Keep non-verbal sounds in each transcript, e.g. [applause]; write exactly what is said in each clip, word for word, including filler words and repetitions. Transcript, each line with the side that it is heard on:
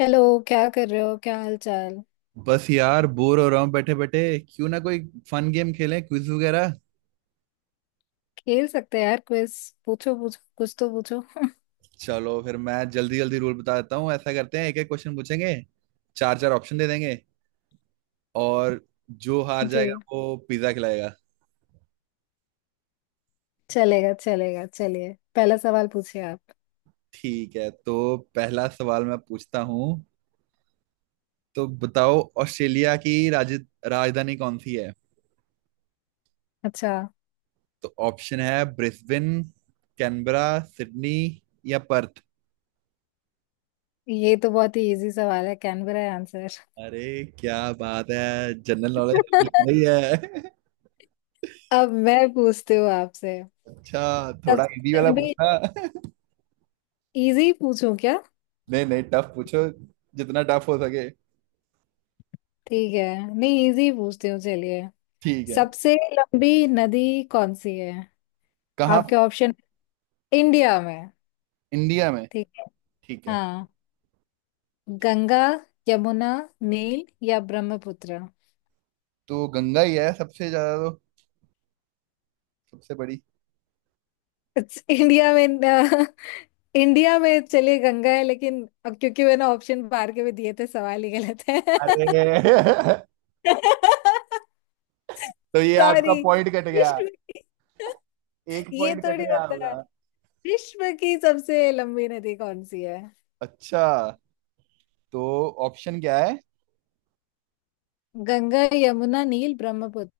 left: Hello. क्या कर रहे हो, क्या हाल चाल।
right: बस यार, बोर हो रहा हूँ बैठे बैठे। क्यों ना कोई फन गेम खेलें, क्विज वगैरह।
left: खेल सकते हैं यार क्विज। पूछो पूछो, कुछ तो पूछो।
right: चलो फिर मैं जल्दी जल्दी रूल बता देता हूँ। ऐसा करते हैं, एक एक क्वेश्चन पूछेंगे, चार चार ऑप्शन दे देंगे, और जो
left: [laughs]
right: हार
left: जी।
right: जाएगा वो पिज्जा खिलाएगा।
left: चलेगा चलेगा, चलिए पहला सवाल पूछिए आप।
right: ठीक है, तो पहला सवाल मैं पूछता हूँ। तो बताओ, ऑस्ट्रेलिया की राज, राजधानी कौन सी है?
left: अच्छा,
right: तो ऑप्शन है ब्रिस्बेन, कैनबरा, सिडनी या पर्थ।
left: ये तो बहुत ही इजी सवाल है, कैनबरा है आंसर।
right: अरे क्या बात है, जनरल नॉलेज नहीं
left: [laughs]
right: है।
left: अब मैं पूछती हूँ आपसे।
right: अच्छा, थोड़ा इजी
left: सबसे
right: वाला
left: लंबी,
right: पूछना।
left: इजी पूछूं क्या?
right: [laughs] नहीं नहीं, टफ पूछो, जितना टफ हो सके।
left: ठीक है। नहीं, इजी पूछती हूँ चलिए।
right: ठीक है।
left: सबसे लंबी नदी कौन सी है?
right: कहाँ पर?
left: आपके ऑप्शन। इंडिया में।
right: इंडिया में?
left: ठीक है।
right: ठीक है।
left: हाँ। गंगा, यमुना, नील या ब्रह्मपुत्र।
right: तो गंगा ही है सबसे ज्यादा तो, सबसे बड़ी।
left: [laughs] It's- इंडिया में अ, इंडिया में, चलिए गंगा है, लेकिन अब क्योंकि मैंने ऑप्शन बाहर के भी दिए थे, सवाल ही गलत है।
right: अरे [laughs]
left: [laughs]
right: तो ये आपका
left: सॉरी।
right: पॉइंट कट गया,
left: विश्व की
right: एक
left: ये
right: पॉइंट कट
left: थोड़ी
right: गया
left: होता है।
right: होगा।
left: विश्व की सबसे लंबी नदी कौन सी है?
right: अच्छा, तो ऑप्शन क्या है?
left: गंगा, यमुना, नील, ब्रह्मपुत्र।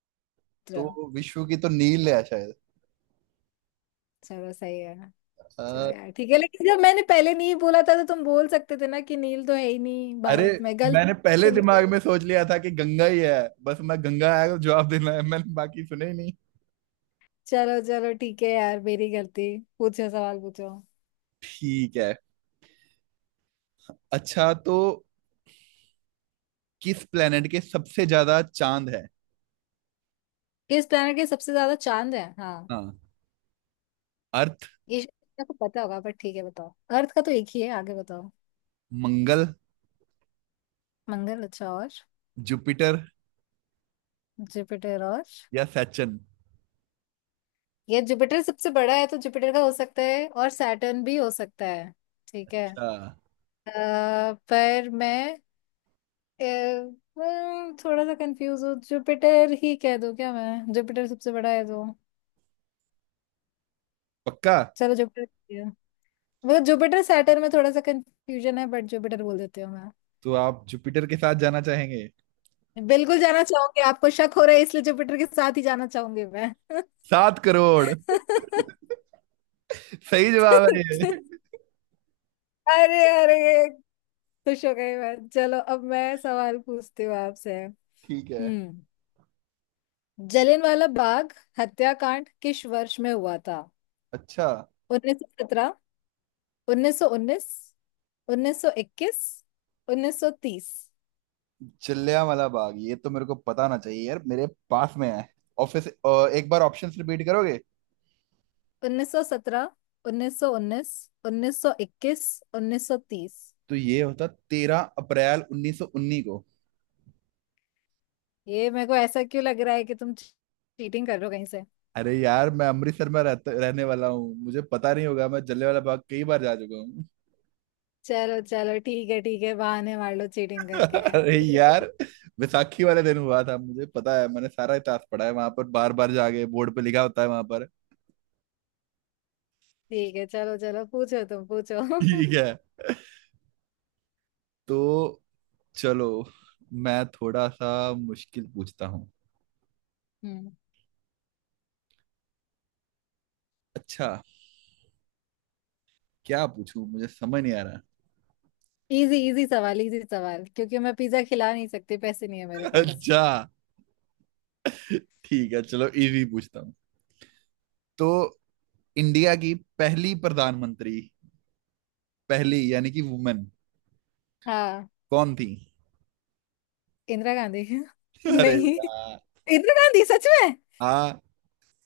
right: तो विश्व की तो नील है शायद।
left: चलो सही है। चलो
right: अ,
left: यार ठीक है, लेकिन जब मैंने पहले नहीं बोला था तो तुम बोल सकते थे ना कि नील तो है ही नहीं
right: अरे,
left: भारत में, गलत
right: मैंने पहले
left: से।
right: दिमाग में सोच लिया था कि गंगा ही है। बस मैं गंगा आया तो जवाब देना है, मैंने बाकी सुने ही नहीं।
left: चलो चलो ठीक है यार, मेरी गलती। पूछो सवाल पूछो।
right: ठीक है। अच्छा, तो किस प्लेनेट के सबसे ज्यादा चांद है?
left: किस प्लैनेट के सबसे ज्यादा चांद है? हाँ।
right: हाँ। अर्थ।
left: ये शायद आपको पता होगा पर ठीक है, बताओ। अर्थ का तो एक ही है, आगे बताओ।
right: मंगल।
left: मंगल, अच्छा और।
right: जुपिटर।
left: जुपिटर और?
right: या सैटर्न।
left: ये जुपिटर सबसे बड़ा है तो जुपिटर का हो सकता है, और सैटर्न भी हो सकता है। ठीक है।
right: अच्छा।
left: अ, पर मैं अ, हम्म, थोड़ा सा कंफ्यूज हूँ। जुपिटर ही कह दूँ क्या मैं? जुपिटर सबसे बड़ा है तो।
right: पक्का?
left: चलो जुपिटर। मतलब जुपिटर सैटर्न में थोड़ा सा कंफ्यूजन है, बट जुपिटर बोल देती हूँ।
right: तो आप जुपिटर के साथ जाना चाहेंगे?
left: बिल्कुल जाना चाहूंगी। आपको शक हो रहा है इसलिए जुपिटर के साथ ही जाना चाहूंगी मैं। [laughs]
right: सात करोड़। सही जवाब है
left: अरे,
right: ये।
left: अरे, खुश हो गई मैं। चलो, अब मैं सवाल पूछती हूँ आपसे।
right: ठीक है।
left: हम्म जलियांवाला बाग हत्याकांड किस वर्ष में हुआ था?
right: अच्छा।
left: उन्नीस सौ सत्रह, उन्नीस सौ उन्नीस, उन्नीस सौ इक्कीस, उन्नीस सौ तीस।
right: जलियांवाला बाग, ये तो मेरे को पता ना चाहिए यार, मेरे पास में है। ऑफिस, अ, एक बार ऑप्शंस रिपीट करोगे?
left: उन्नीस सौ सत्रह, उन्नीस सौ उन्नीस, उन्नीस सौ इक्कीस, उन्नीस सौ तीस।
right: तो ये होता तेरह अप्रैल उन्नीस सौ उन्नीस को।
left: ये मेरे को ऐसा क्यों लग रहा है कि तुम चीटिंग कर रहे हो कहीं से?
right: अरे यार, मैं अमृतसर में रहते रहने वाला हूँ, मुझे पता नहीं होगा? मैं जलियांवाला बाग कई बार जा चुका हूँ।
left: चलो चलो, ठीक है ठीक है, बहाने मार लो चीटिंग करके।
right: अरे
left: पूछो।
right: यार, बैसाखी वाले दिन हुआ था, मुझे पता है, मैंने सारा इतिहास पढ़ा है, वहां पर बार बार जाके बोर्ड पे लिखा होता है वहां पर।
left: ठीक है, चलो चलो, पूछो तुम पूछो। [laughs]
right: ठीक है। तो चलो मैं थोड़ा सा मुश्किल पूछता हूँ।
left: हम्म
right: अच्छा, क्या पूछूं मुझे समझ नहीं आ रहा।
left: इजी इजी सवाल, इजी सवाल, क्योंकि मैं पिज्जा खिला नहीं सकती, पैसे नहीं है मेरे
right: [laughs]
left: पास।
right: अच्छा, ठीक है चलो इजी पूछता हूँ। तो इंडिया की पहली प्रधानमंत्री, पहली यानी कि वुमेन,
left: हाँ,
right: कौन थी?
left: इंदिरा गांधी। [laughs]
right: [laughs] अरे
left: नहीं,
right: यार।
left: इंदिरा गांधी सच में?
right: हाँ।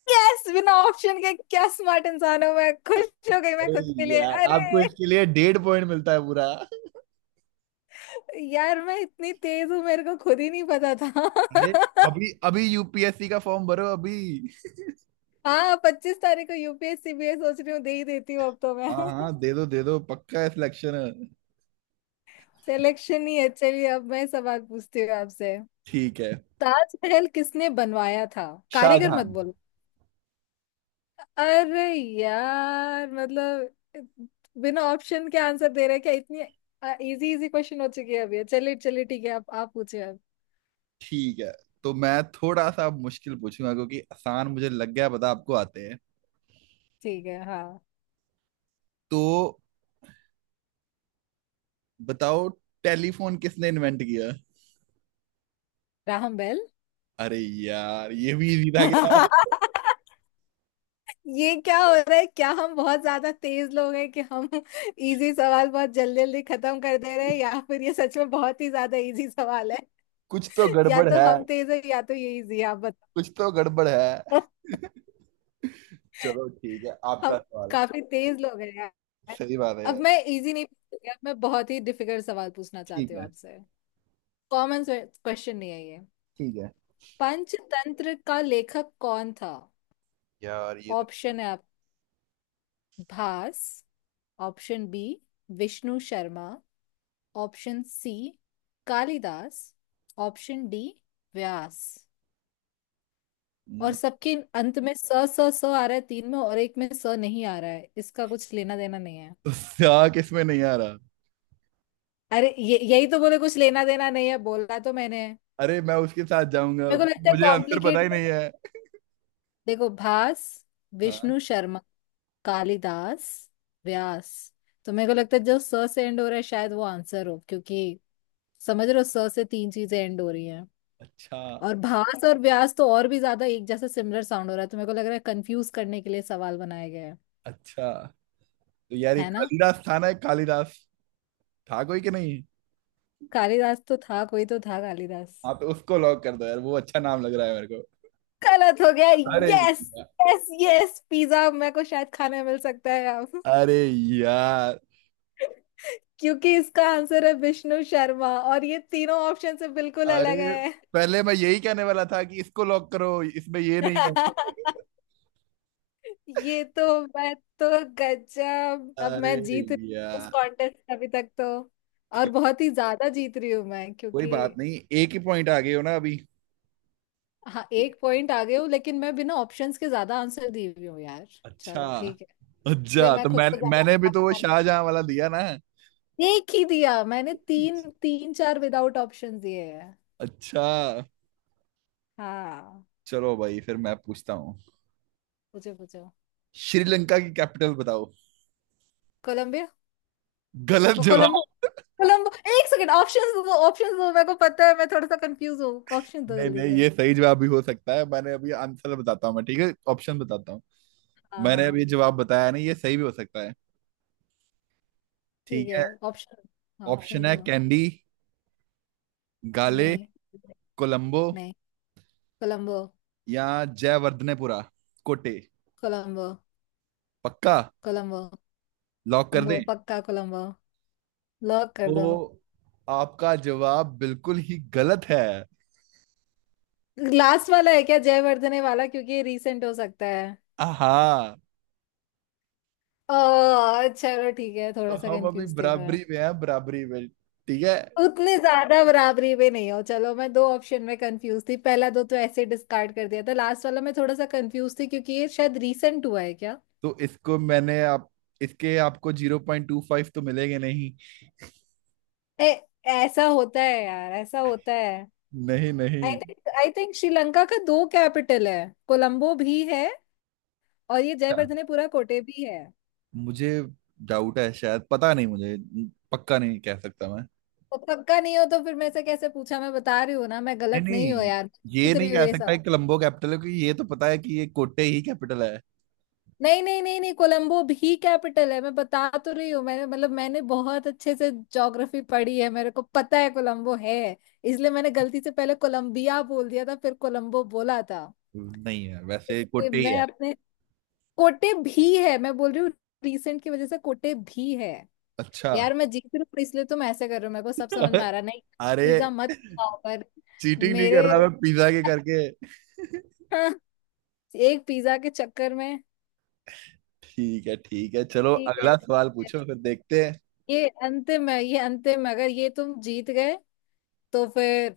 left: यस, बिना ऑप्शन के, क्या स्मार्ट इंसान हूँ मैं, खुश हो गई मैं
right: अरे
left: खुद के लिए।
right: यार, आपको
left: अरे,
right: इसके लिए डेढ़ पॉइंट मिलता है पूरा।
left: यार मैं इतनी तेज हूँ, मेरे को खुद ही नहीं पता था।
right: अरे, अभी अभी यूपीएससी का फॉर्म भरो अभी।
left: [laughs] हाँ, पच्चीस तारीख को U P S C B ए सोच रही हूँ, दे ही देती हूँ अब तो मैं।
right: हाँ हाँ, दे दो दे दो, पक्का है सिलेक्शन।
left: सिलेक्शन ही है, चलिए अब मैं सवाल पूछती हूँ आपसे।
right: ठीक है।
left: ताजमहल किसने बनवाया था? कारीगर मत
right: शाहजहान।
left: बोलो। अरे यार, मतलब बिना ऑप्शन के आंसर दे रहे हैं क्या, इतनी इजी इजी क्वेश्चन हो चुकी है अभी। चलिए चलिए ठीक है, आप आप पूछिए अब।
right: ठीक है, तो मैं थोड़ा सा मुश्किल पूछूंगा क्योंकि आसान मुझे लग गया, पता आपको आते हैं।
left: ठीक है, हाँ।
right: तो बताओ, टेलीफोन किसने इन्वेंट किया?
left: Graham Bell.
right: अरे यार, ये भी इजी था क्या?
left: [laughs] ये क्या हो रहा है, क्या हम बहुत ज्यादा तेज लोग हैं कि हम इजी सवाल बहुत जल्दी जल्दी खत्म कर दे रहे हैं, या फिर ये सच में बहुत ही ज्यादा इजी सवाल है?
right: कुछ तो
left: या
right: गड़बड़
left: तो
right: है।
left: हम तेज है या तो ये इजी है, आप बताओ।
right: कुछ तो गड़बड़ है।
left: [laughs]
right: चलो ठीक है,
left: हम
right: आपका सवाल।
left: काफी तेज लोग हैं यार।
right: सही बात है
left: अब
right: यार।
left: मैं इजी नहीं पूछूंगी, अब मैं बहुत ही डिफिकल्ट सवाल पूछना
right: ठीक
left: चाहती हूँ
right: है।
left: आपसे। कॉमन क्वेश्चन नहीं है ये।
right: ठीक है।
left: पंचतंत्र का लेखक कौन था?
right: यार, ये तो
left: ऑप्शन है आप, Bhasa. Option B, Vishnu Sharma. Option C, Kalidas. Option D, Vyas. और
right: हम्म,
left: सबके अंत में स, स स आ रहा है तीन में, और एक में स नहीं आ रहा है, इसका कुछ लेना देना नहीं है।
right: तो क्या, किसमें नहीं आ रहा?
left: अरे, ये यही तो बोले कुछ लेना देना नहीं है, बोला तो मैंने।
right: अरे मैं उसके साथ जाऊंगा।
left: मेरे को लगता है
right: मुझे आंसर पता
left: कॉम्प्लिकेट
right: ही
left: कर।
right: नहीं है।
left: देखो, भास,
right: हाँ।
left: विष्णु शर्मा, कालिदास, व्यास। तो मेरे को लगता है जो स से एंड हो रहा है शायद वो आंसर हो, क्योंकि समझ रहे हो, स से तीन चीजें एंड हो रही हैं।
right: अच्छा।
left: और भास और व्यास तो और भी ज्यादा एक जैसा सिमिलर साउंड हो रहा है, तो मेरे को लग रहा है कंफ्यूज करने के लिए सवाल बनाया गया है।
right: अच्छा तो यार, ये
left: है ना?
right: कालिदास था ना, एक कालिदास था कोई कि नहीं?
left: कालिदास तो था, कोई तो था कालिदास।
right: हाँ, तो उसको लॉक कर दो यार, वो अच्छा नाम लग रहा है मेरे को।
left: गलत हो गया।
right: अरे
left: यस,
right: यार,
left: यस यस, पिज्जा मेरे को शायद खाने मिल सकता है अब,
right: अरे यार।
left: क्योंकि इसका आंसर है विष्णु शर्मा, और ये तीनों ऑप्शन से बिल्कुल अलग
right: अरे,
left: है।
right: पहले मैं यही कहने वाला था कि इसको लॉक करो, इसमें ये नहीं है।
left: [laughs] ये तो, मैं तो, गजब, अब मैं
right: अरे
left: जीत रही हूँ इस
right: यार।
left: कॉन्टेस्ट अभी तक तो, और
right: ठीक।
left: बहुत ही ज्यादा जीत रही हूँ मैं
right: कोई
left: क्योंकि,
right: बात नहीं, एक ही पॉइंट आ गए हो ना अभी।
left: हाँ, एक पॉइंट आगे हूँ लेकिन मैं बिना ऑप्शंस के ज्यादा आंसर दी हुई हूँ यार।
right: अच्छा।
left: चलो ठीक है। इसलिए
right: अच्छा
left: मैं
right: तो
left: खुद
right: मैं
left: को
right: मैंने भी तो वो
left: ज्यादा,
right: शाहजहां वाला दिया ना।
left: एक ही दिया मैंने, तीन तीन चार विदाउट ऑप्शन दिए हैं।
right: अच्छा।
left: हाँ,
right: चलो भाई फिर मैं पूछता हूँ।
left: पूछो पूछो।
right: श्रीलंका की कैपिटल बताओ।
left: कोलंबिया।
right: गलत
left: को-
right: जवाब।
left: कोलंबो, कोलंबो। एक सेकंड, ऑप्शंस दो, ऑप्शंस दो, मेरे को पता है, मैं थोड़ा सा कंफ्यूज हूँ। ऑप्शन दो
right: नहीं
left: जल्दी
right: नहीं,
left: से।
right: ये सही जवाब भी हो सकता है, मैंने अभी आंसर बताता हूँ मैं, ठीक है, ऑप्शन बताता हूँ।
left: हाँ
right: मैंने
left: हाँ,
right: अभी जवाब बताया नहीं, ये सही भी हो सकता है।
left: ठीक
right: ठीक
left: है
right: है।
left: ऑप्शन। हाँ,
right: ऑप्शन
left: ऑप्शंस
right: है
left: दो।
right: कैंडी, गाले,
left: नहीं,
right: कोलंबो
left: नहीं, कोलंबो।
right: या जयवर्धनेपुरा कोटे।
left: कोलंबो।
right: पक्का?
left: कोलंबो।
right: लॉक कर
left: कोलंबो
right: दें?
left: पक्का। कोलंबो, लॉक कर दो।
right: तो आपका जवाब बिल्कुल ही गलत है।
left: लास्ट वाला है क्या जयवर्धने वाला, क्योंकि ये रिसेंट हो सकता है?
right: आहा।
left: ओ, चलो ठीक है,
right: तो
left: थोड़ा सा
right: हम अभी
left: कंफ्यूज थी मैं।
right: बराबरी में हैं, बराबरी में, ठीक है।
left: उतने ज्यादा बराबरी पे नहीं हो, चलो मैं दो ऑप्शन में कंफ्यूज थी, पहला दो तो ऐसे डिस्कार्ड कर दिया था, लास्ट वाला मैं थोड़ा सा कंफ्यूज थी क्योंकि ये शायद रीसेंट हुआ है क्या।
right: तो इसको मैंने आप, इसके आपको जीरो पॉइंट टू फाइव तो मिलेंगे नहीं।
left: ए, ऐसा होता है यार, ऐसा होता है।
right: नहीं
left: आई
right: नहीं।
left: थिंक आई थिंक श्रीलंका का दो कैपिटल है, कोलंबो भी है, और ये
right: अच्छा,
left: जयवर्धनेपुरा कोटे भी है।
right: मुझे डाउट है, शायद पता नहीं मुझे, पक्का नहीं कह सकता मैं।
left: तो पक्का नहीं हो तो फिर मैं से कैसे पूछा, मैं बता रही हूँ ना, मैं
right: नहीं
left: गलत नहीं हूँ
right: नहीं,
left: यार,
right: ये
left: जीत
right: नहीं
left: रही हूँ
right: कह
left: ये।
right: सकता कि कोलंबो कैपिटल है, क्योंकि ये तो पता है कि ये कोटे ही कैपिटल है।
left: नहीं, नहीं, नहीं, नहीं, कोलंबो भी कैपिटल है, मैं बता तो रही हूँ, मैंने मतलब मैंने बहुत अच्छे से ज्योग्राफी पढ़ी है, मेरे को पता है कोलंबो है। इसलिए मैंने गलती से पहले कोलंबिया बोल दिया था, फिर कोलंबो बोला था।
right: नहीं है, वैसे
left: इसलिए
right: कोटे ही
left: मैं
right: है।
left: अपने कोटे भी है, मैं बोल रही हूँ, रिसेंट की वजह से कोटे भी है।
right: अच्छा।
left: यार मैं जीत रही हूँ इसलिए तुम ऐसे कर रहे हो, मेरे को सब समझ में आ
right: [laughs]
left: रहा है। नहीं,
right: अरे,
left: पिज्जा मत खाओ पर।
right: चीटिंग नहीं
left: मेरे,
right: कर रहा मैं पिज्जा के करके।
left: [laughs] एक पिज्जा के चक्कर में।
right: ठीक है ठीक है, चलो
left: ठीक है
right: अगला सवाल
left: ठीक है।
right: पूछो, फिर देखते हैं।
left: ये अंतिम है, ये अंतिम है, अगर ये तुम जीत गए तो फिर,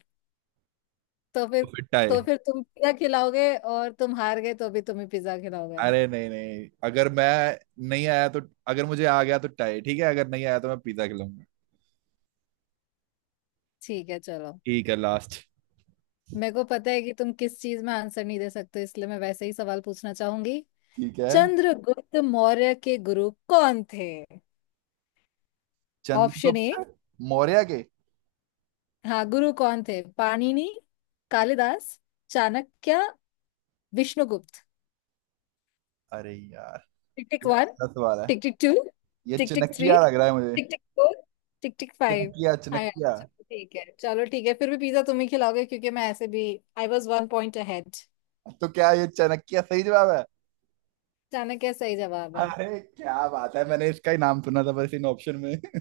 left: तो फिर
right: तो फिर टाई।
left: तो फिर तुम पिज्जा खिलाओगे, और तुम हार गए तो भी तुम्हें पिज्जा खिलाओगे।
right: अरे नहीं नहीं, अगर मैं नहीं आया तो, अगर मुझे आ गया तो टाई ठीक है, अगर नहीं आया तो मैं पिज्जा खिलाऊंगा।
left: ठीक है चलो।
right: ठीक है, लास्ट।
left: मेरे को पता है कि तुम किस चीज में आंसर नहीं दे सकते, इसलिए मैं वैसे ही सवाल पूछना चाहूंगी।
right: ठीक है।
left: चंद्रगुप्त मौर्य के गुरु कौन थे? Option A.
right: चंद्रगुप्त मौर्य के।
left: हाँ, गुरु कौन थे? पाणिनि, कालिदास, चाणक्य, विष्णुगुप्त।
right: अरे यार,
left: टिक टिक
right: ये
left: वन,
right: पहला सवाल है।
left: टिक टिक टू,
right: ये
left: टिक टिक थ्री,
right: चनकिया लग रहा है मुझे।
left: Tick tick four, tick tick five.
right: Chanakya
left: हाँ यार,
right: चनकिया।
left: चलो ठीक है, चलो ठीक है, फिर भी पिज्जा तुम ही खिलाओगे क्योंकि मैं ऐसे भी I was one point ahead.
right: तो क्या ये चनकिया सही जवाब है?
left: चाणक्य क्या सही जवाब है?
right: अरे क्या बात है, मैंने इसका ही नाम सुना था बस इन ऑप्शन में। [laughs]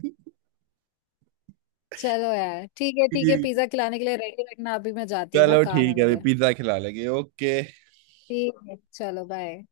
left: चलो यार ठीक है, ठीक है,
right: ठीक।
left: पिज्जा खिलाने के लिए रेडी रखना, अभी मैं जाती हूँ ना,
right: चलो
left: काम है
right: ठीक है,
left: मेरे।
right: पिज्जा खिला लेंगे। ओके।
left: ठीक है चलो, बाय।